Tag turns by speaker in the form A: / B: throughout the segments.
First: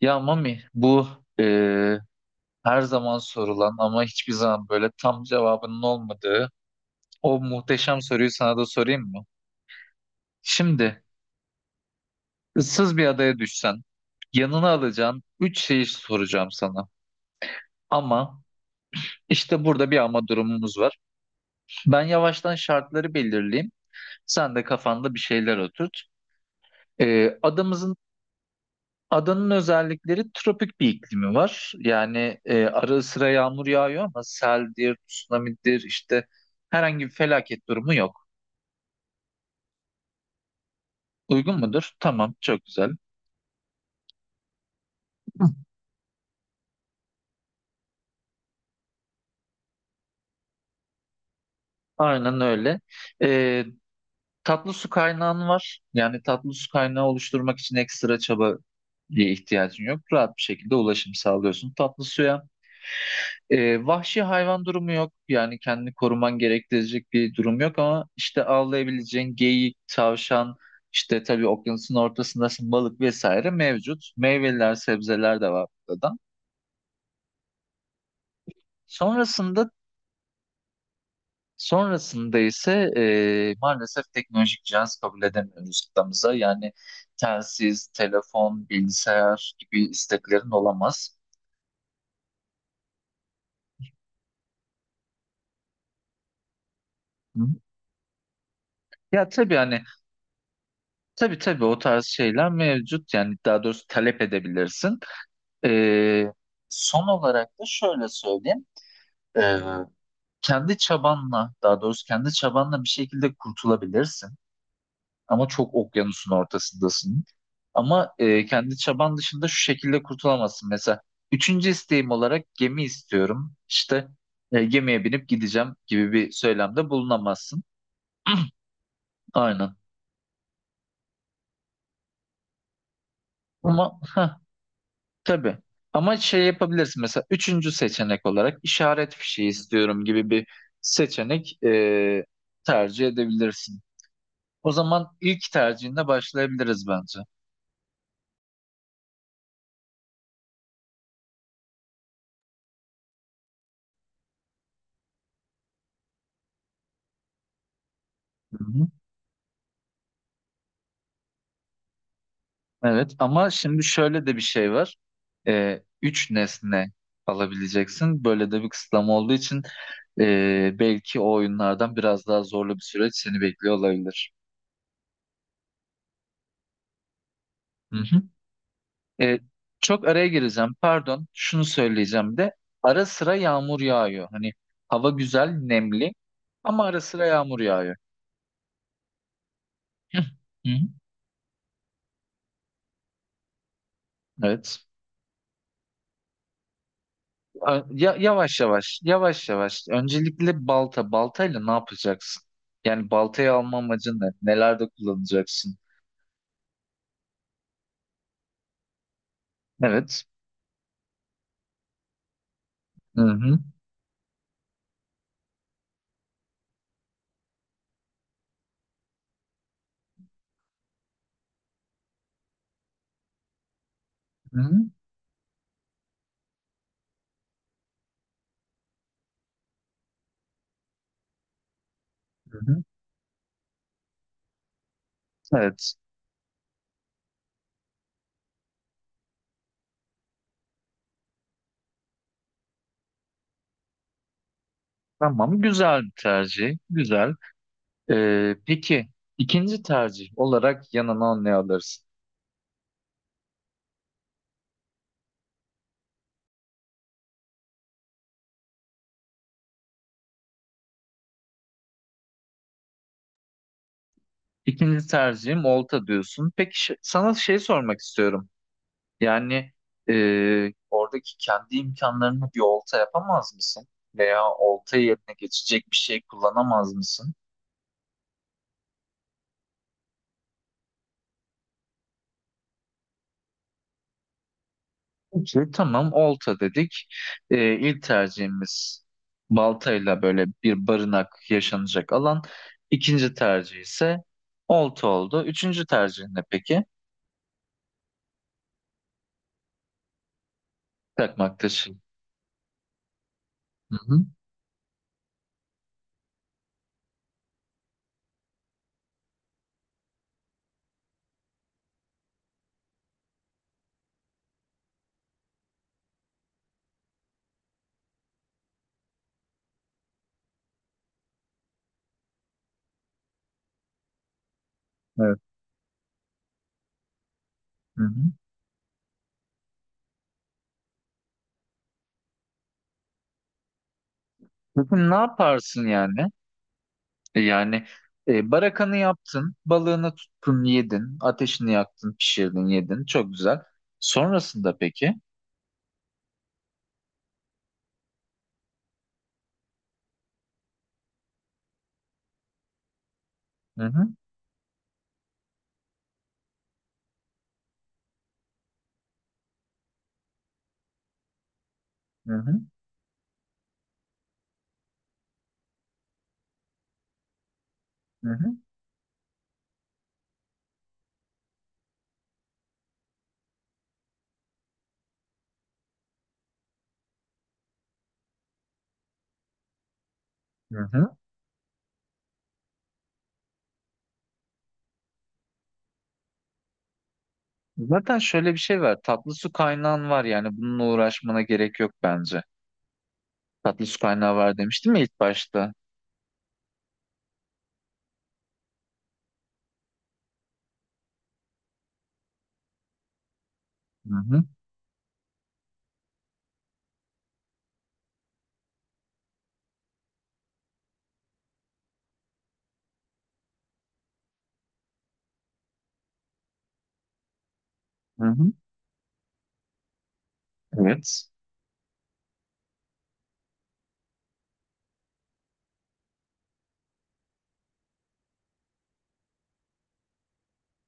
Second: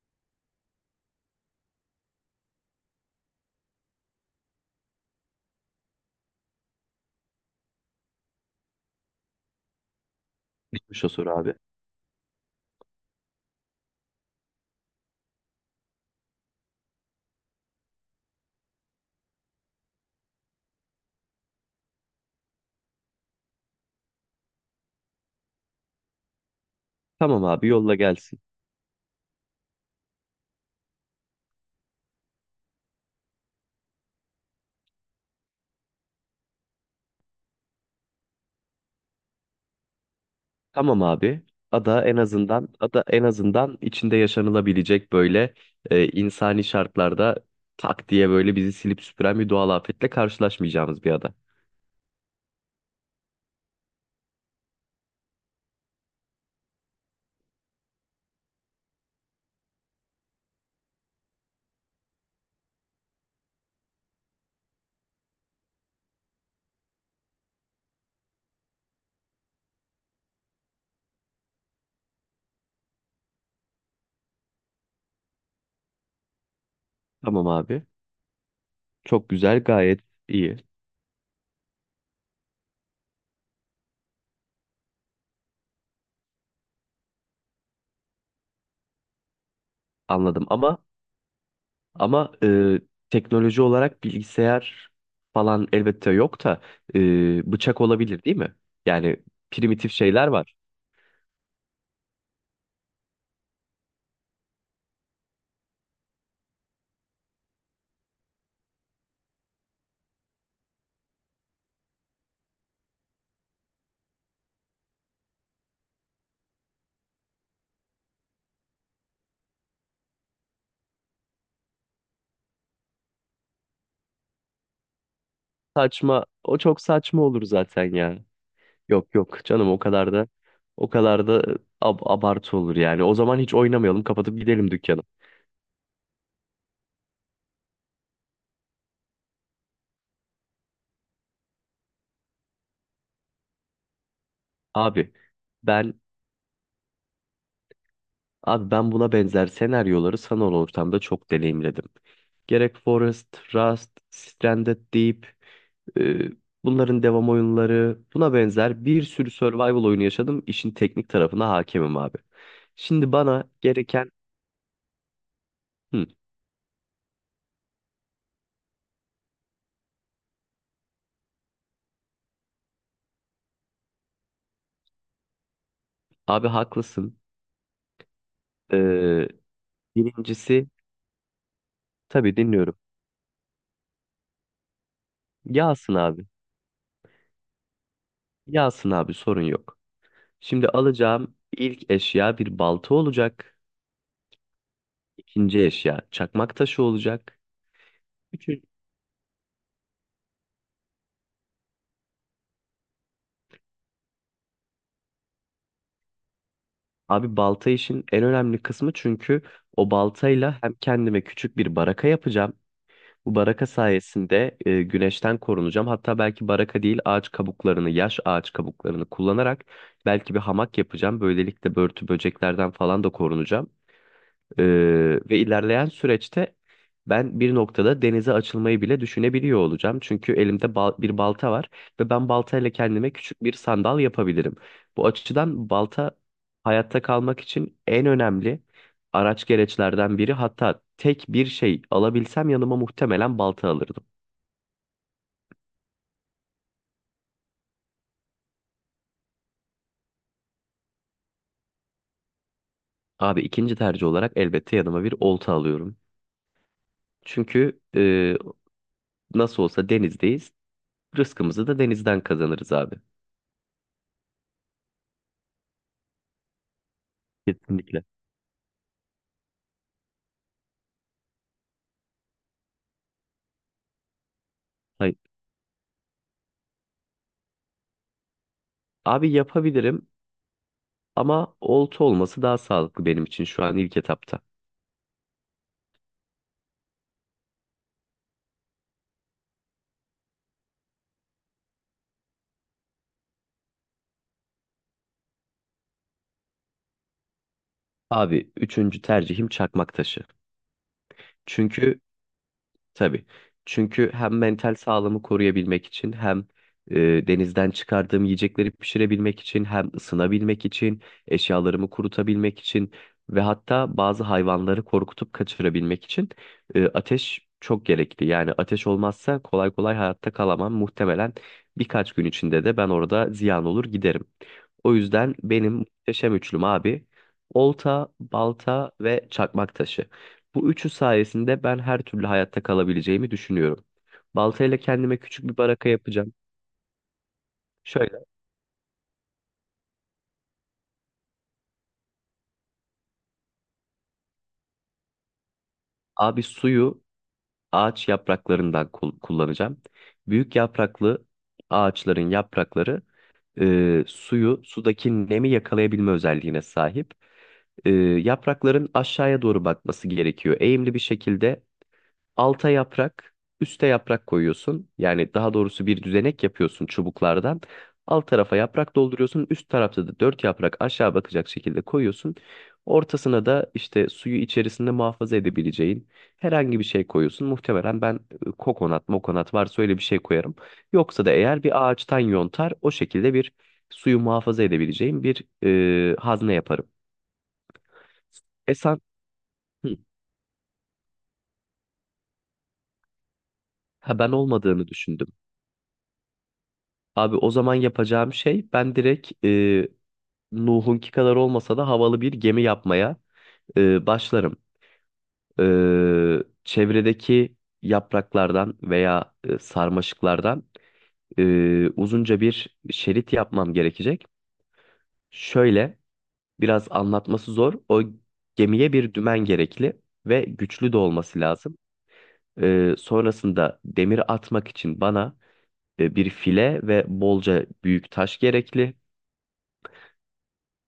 A: Ya Mami, bu e, her zaman sorulan ama hiçbir zaman böyle tam cevabının olmadığı o muhteşem soruyu sana da sorayım mı? Şimdi
B: Neymiş o soru, abi?
A: ıssız bir adaya düşsen yanına alacağın üç şeyi soracağım sana. Ama işte burada bir ama durumumuz var. Ben yavaştan şartları belirleyeyim. Sen de kafanda bir şeyler oturt. E,
B: Tamam abi, yolla
A: adamızın
B: gelsin.
A: Adanın özellikleri tropik bir iklimi var. Yani ara sıra yağmur yağıyor ama seldir, tsunamidir işte herhangi bir felaket durumu yok.
B: Tamam abi.
A: Uygun mudur?
B: Ada en
A: Tamam, çok
B: azından
A: güzel.
B: ada en azından içinde yaşanılabilecek, böyle insani şartlarda, tak diye böyle bizi silip süpüren bir doğal afetle karşılaşmayacağımız bir ada.
A: Aynen öyle. E, Tatlı su kaynağın var. Yani tatlı su kaynağı oluşturmak için ekstra çaba diye ihtiyacın yok. Rahat bir şekilde ulaşım sağlıyorsun tatlı suya. Vahşi hayvan durumu yok. Yani kendini koruman gerektirecek bir durum yok ama işte avlayabileceğin geyik, tavşan, işte tabii okyanusun ortasındasın balık vesaire mevcut. Meyveler, sebzeler de var burada.
B: Tamam abi. Çok güzel,
A: Sonrasında
B: gayet iyi.
A: sonrasında ise maalesef teknolojik cihaz kabul edemiyoruz kıtamıza. Yani telsiz, telefon, bilgisayar gibi
B: Anladım
A: isteklerin
B: ama,
A: olamaz.
B: ama e, teknoloji olarak bilgisayar falan elbette yok da
A: Hı hı.
B: bıçak olabilir değil mi? Yani
A: Ya tabii hani
B: primitif şeyler var.
A: tabii o tarz şeyler mevcut. Yani daha doğrusu talep edebilirsin. Ee, Son olarak da şöyle söyleyeyim. Ee, Kendi çabanla, daha doğrusu kendi çabanla bir şekilde kurtulabilirsin. Ama çok okyanusun ortasındasın. Ama kendi çaban dışında şu şekilde kurtulamazsın. Mesela üçüncü isteğim olarak gemi istiyorum. İşte gemiye binip gideceğim gibi
B: Saçma.
A: bir
B: O çok
A: söylemde
B: saçma olur
A: bulunamazsın.
B: zaten ya. Yok yok canım,
A: Aynen.
B: o kadar da abartı olur yani. O zaman hiç
A: Ama
B: oynamayalım, kapatıp gidelim dükkanı.
A: tabii. Ama şey yapabilirsin, mesela üçüncü seçenek olarak işaret fişeği istiyorum gibi bir seçenek tercih edebilirsin. O zaman
B: Abi
A: ilk
B: ben
A: tercihinde başlayabiliriz bence.
B: abi ben buna benzer senaryoları sanal ortamda çok deneyimledim. Gerek Forest, Rust, Stranded Deep. Ee, Bunların devam oyunları, buna
A: Hı
B: benzer
A: hı.
B: bir sürü survival oyunu yaşadım. İşin teknik tarafına hakemim abi. Şimdi
A: Evet,
B: bana
A: ama şimdi
B: gereken.
A: şöyle de bir şey var.
B: Hı,
A: Üç nesne alabileceksin. Böyle de bir kısıtlama olduğu için belki o oyunlardan biraz daha zorlu bir süreç seni bekliyor olabilir.
B: abi haklısın.
A: Hı hı.
B: Ee,
A: E, Çok araya
B: Birincisi,
A: gireceğim. Pardon, şunu söyleyeceğim
B: tabii
A: de.
B: dinliyorum.
A: Ara sıra yağmur yağıyor. Hani hava güzel,
B: Yağsın
A: nemli
B: abi.
A: ama ara sıra yağmur yağıyor.
B: Yağsın abi, sorun yok.
A: Hı
B: Şimdi
A: hı.
B: alacağım ilk eşya bir balta olacak.
A: Evet.
B: İkinci eşya çakmak taşı olacak.
A: Ya, yavaş
B: Üçüncü.
A: yavaş, yavaş yavaş. Öncelikle balta. Baltayla ne yapacaksın? Yani baltayı alma amacın ne? Nelerde kullanacaksın?
B: Abi, balta işin en önemli kısmı çünkü o
A: Evet.
B: baltayla hem kendime küçük bir baraka yapacağım.
A: Hı
B: Bu
A: hı.
B: baraka sayesinde güneşten korunacağım. Hatta belki baraka değil, ağaç kabuklarını, yaş ağaç kabuklarını kullanarak belki bir hamak yapacağım. Böylelikle börtü böceklerden falan da korunacağım.
A: Hı hı.
B: Ee, Ve ilerleyen süreçte ben bir noktada denize açılmayı bile düşünebiliyor olacağım. Çünkü elimde bir balta var ve ben
A: Hı
B: baltayla
A: hı.
B: kendime küçük bir sandal yapabilirim. Bu açıdan
A: Evet.
B: balta hayatta kalmak için en önemli araç gereçlerden biri. Hatta tek bir şey alabilsem yanıma muhtemelen balta alırdım.
A: Tamam. Güzel bir tercih. Güzel. Peki ikinci tercih olarak yanına ne alırsın?
B: Abi, ikinci tercih olarak elbette yanıma bir olta alıyorum. Çünkü nasıl olsa denizdeyiz. Rızkımızı da denizden kazanırız abi.
A: İkinci tercihim olta diyorsun. Peki sana şey sormak
B: Kesinlikle.
A: istiyorum. Yani oradaki kendi imkanlarını bir olta yapamaz mısın? Veya olta yerine geçecek bir şey kullanamaz mısın?
B: Abi yapabilirim ama olta olması daha sağlıklı benim için şu an ilk etapta.
A: Peki. Tamam, olta dedik. İlk tercihimiz baltayla böyle bir barınak, yaşanacak alan. İkinci tercih ise olta oldu. Üçüncü tercih ne peki?
B: Abi, üçüncü tercihim çakmak taşı.
A: Takmak taşı.
B: Çünkü Tabii.
A: Hı
B: Çünkü
A: hı.
B: hem mental sağlığımı koruyabilmek için, hem e, denizden çıkardığım yiyecekleri pişirebilmek için, hem ısınabilmek için, eşyalarımı kurutabilmek için ve hatta bazı hayvanları korkutup kaçırabilmek için ateş çok gerekli. Yani ateş olmazsa kolay kolay hayatta kalamam. Muhtemelen birkaç gün içinde de ben orada ziyan olur giderim. O yüzden
A: Evet.
B: benim muhteşem üçlüm abi:
A: Hı
B: olta,
A: hı.
B: balta ve çakmak taşı. Bu üçü sayesinde ben her türlü hayatta kalabileceğimi düşünüyorum. Baltayla
A: Peki ne
B: kendime küçük bir
A: yaparsın
B: baraka
A: yani?
B: yapacağım.
A: Yani
B: Şöyle.
A: barakanı yaptın, balığını tuttun, yedin, ateşini yaktın, pişirdin, yedin. Çok güzel. Sonrasında peki?
B: Abi, suyu ağaç yapraklarından kullanacağım. Büyük yapraklı ağaçların yaprakları
A: Hı
B: e,
A: hı,
B: suyu sudaki nemi yakalayabilme özelliğine sahip. Yaprakların aşağıya doğru bakması gerekiyor. Eğimli bir şekilde
A: hı hı,
B: alta yaprak, üste yaprak koyuyorsun. Yani daha doğrusu bir düzenek yapıyorsun çubuklardan. Alt
A: hı hı,
B: tarafa yaprak dolduruyorsun. Üst tarafta da dört yaprak aşağı bakacak şekilde koyuyorsun. Ortasına da işte suyu içerisinde muhafaza edebileceğin herhangi bir şey koyuyorsun. Muhtemelen ben kokonat, mokonat varsa öyle bir şey koyarım.
A: hı hı.
B: Yoksa da eğer bir ağaçtan yontar o şekilde bir suyu muhafaza edebileceğim bir hazne yaparım.
A: Zaten şöyle bir
B: E
A: şey var.
B: sen,
A: Tatlı su
B: hı,
A: kaynağın var, yani bununla uğraşmana gerek yok bence. Tatlı su
B: ha, ben
A: kaynağı var
B: olmadığını
A: demiştim ya ilk
B: düşündüm.
A: başta.
B: Abi, o zaman yapacağım şey, ben direkt Nuh'unki kadar olmasa da havalı bir gemi yapmaya
A: Hı hı,
B: başlarım. E, Çevredeki yapraklardan veya sarmaşıklardan uzunca bir şerit yapmam gerekecek. Şöyle, biraz anlatması zor. O
A: hı hı.
B: gemiye bir dümen gerekli ve güçlü de
A: Evet.
B: olması lazım. Sonrasında demir atmak için bana bir file ve bolca büyük taş gerekli.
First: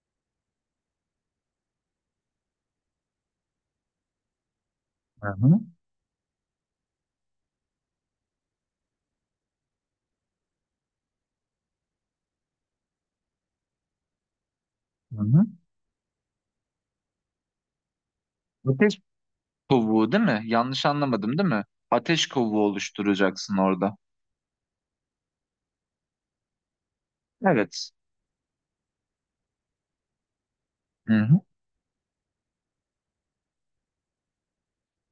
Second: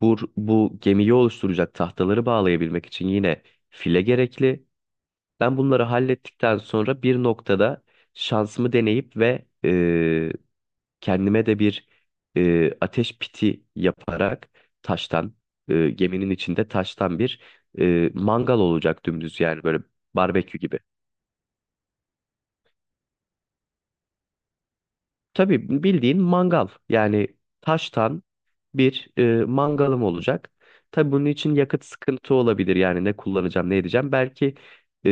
B: Bu gemiyi oluşturacak tahtaları bağlayabilmek için yine file gerekli.
A: Hı
B: Ben
A: hı,
B: bunları hallettikten sonra bir noktada şansımı deneyip ve kendime de bir ateş piti yaparak
A: hı
B: taştan,
A: hı.
B: geminin içinde taştan bir mangal
A: Ateş
B: olacak dümdüz, yani böyle
A: kovuğu değil mi?
B: barbekü gibi.
A: Yanlış anlamadım değil mi? Ateş kovuğu oluşturacaksın orada.
B: Tabii bildiğin mangal, yani
A: Evet.
B: taştan bir mangalım olacak. Tabii
A: Hı
B: bunun
A: hı,
B: için yakıt sıkıntı olabilir. Yani ne kullanacağım, ne edeceğim. Belki e,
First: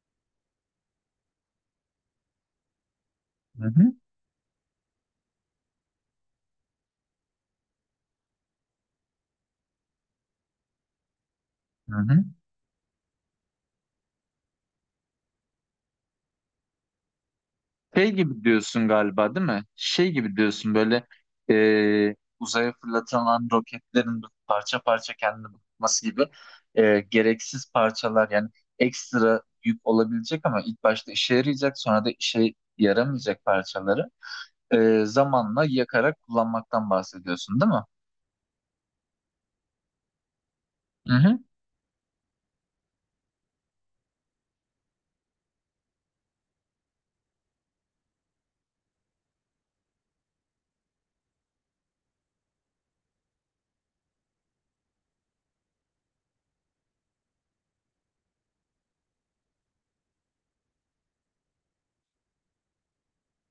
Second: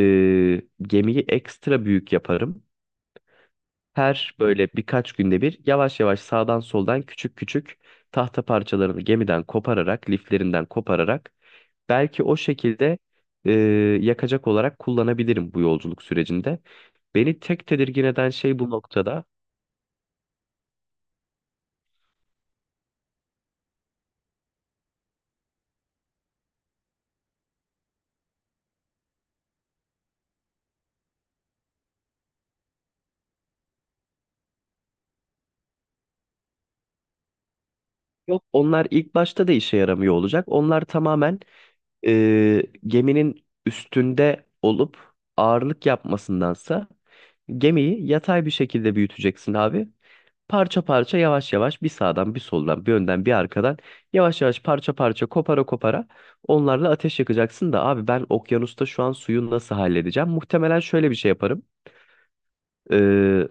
B: gemiyi ekstra büyük yaparım.
A: hı hı,
B: Her böyle birkaç günde bir, yavaş yavaş sağdan soldan küçük küçük tahta parçalarını gemiden kopararak, liflerinden kopararak
A: hı
B: belki
A: hı.
B: o şekilde e, yakacak olarak kullanabilirim bu yolculuk sürecinde. Beni tek tedirgin
A: Şey
B: eden
A: gibi
B: şey bu
A: diyorsun
B: noktada.
A: galiba değil mi? Şey gibi diyorsun, böyle uzaya fırlatılan roketlerin parça parça kendini bulması gibi gereksiz parçalar, yani ekstra yük olabilecek ama ilk başta işe yarayacak sonra da işe yaramayacak parçaları zamanla yakarak kullanmaktan bahsediyorsun değil mi?
B: Yok, onlar ilk başta da işe yaramıyor olacak. Onlar
A: Hı hı.
B: tamamen geminin üstünde olup ağırlık yapmasındansa gemiyi yatay bir şekilde büyüteceksin abi. Parça parça, yavaş yavaş, bir sağdan bir soldan bir önden bir arkadan, yavaş yavaş, parça parça kopara kopara onlarla ateş yakacaksın da abi, ben okyanusta şu an suyu nasıl halledeceğim? Muhtemelen şöyle bir şey yaparım. Ee,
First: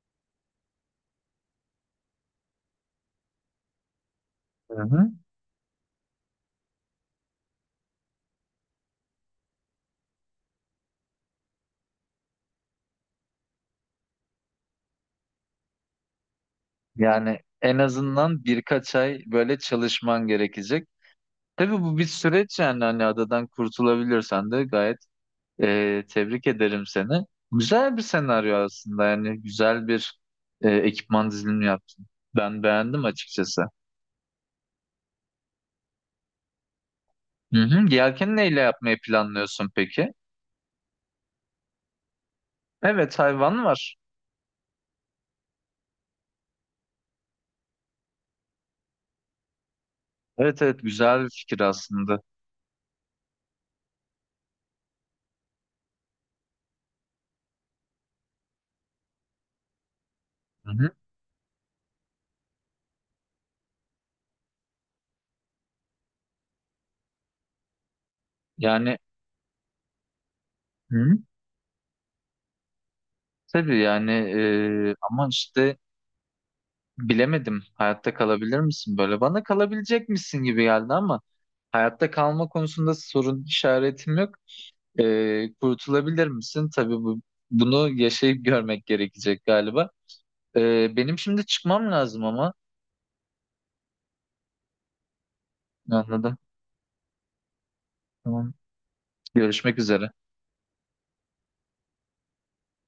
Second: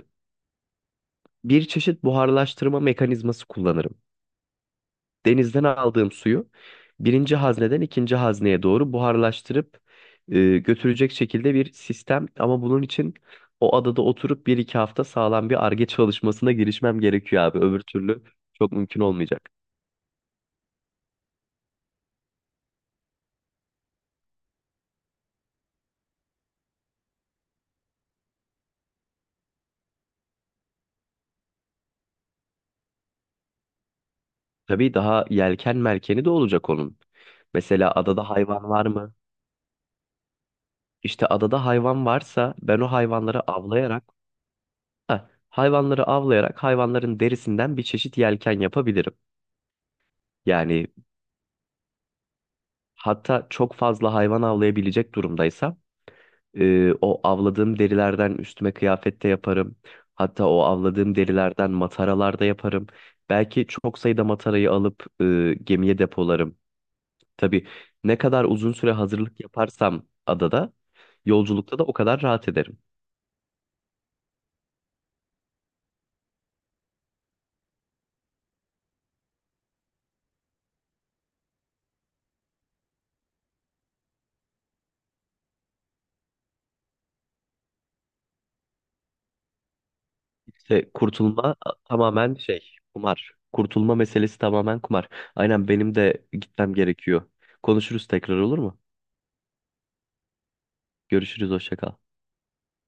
B: Bir çeşit buharlaştırma mekanizması kullanırım.
A: Hı hı.
B: Denizden aldığım suyu birinci hazneden ikinci hazneye doğru buharlaştırıp götürecek şekilde bir sistem. Ama bunun için o adada oturup bir iki hafta sağlam bir arge çalışmasına girişmem
A: Yani
B: gerekiyor abi.
A: en
B: Öbür türlü
A: azından
B: çok
A: birkaç
B: mümkün
A: ay
B: olmayacak.
A: böyle çalışman gerekecek. Tabii bu bir süreç, yani hani adadan kurtulabilirsen de gayet. Tebrik ederim seni. Güzel bir senaryo aslında, yani güzel bir ekipman dizilimi yaptın. Ben beğendim açıkçası.
B: Tabii daha yelken merkeni de olacak onun.
A: Hı
B: Mesela
A: hı.
B: adada
A: Yelkeni neyle
B: hayvan var
A: yapmayı
B: mı?
A: planlıyorsun peki?
B: İşte adada hayvan varsa ben o
A: Evet,
B: hayvanları
A: hayvan var.
B: avlayarak, heh, hayvanları avlayarak hayvanların derisinden bir çeşit yelken yapabilirim.
A: Evet evet,
B: Yani,
A: güzel bir fikir aslında.
B: hatta çok fazla hayvan avlayabilecek durumdaysa o avladığım derilerden üstüme kıyafet de yaparım. Hatta o
A: Hı hı.
B: avladığım derilerden mataralar da yaparım. Belki çok sayıda matarayı alıp gemiye depolarım. Tabii ne kadar uzun süre
A: Yani
B: hazırlık yaparsam adada,
A: hı hı.
B: yolculukta da o kadar rahat ederim.
A: Tabii yani ama işte bilemedim, hayatta kalabilir misin böyle? Bana kalabilecek misin gibi geldi ama hayatta kalma konusunda sorun işaretim yok. Kurtulabilir misin? Tabii bunu yaşayıp görmek gerekecek galiba.
B: İşte
A: Benim şimdi
B: kurtulma
A: çıkmam lazım
B: tamamen
A: ama.
B: şey, kumar. Kurtulma meselesi tamamen kumar. Aynen, benim de
A: Anladım.
B: gitmem gerekiyor. Konuşuruz tekrar,
A: Tamam.
B: olur mu?
A: Görüşmek üzere.
B: Görüşürüz, hoşça kal.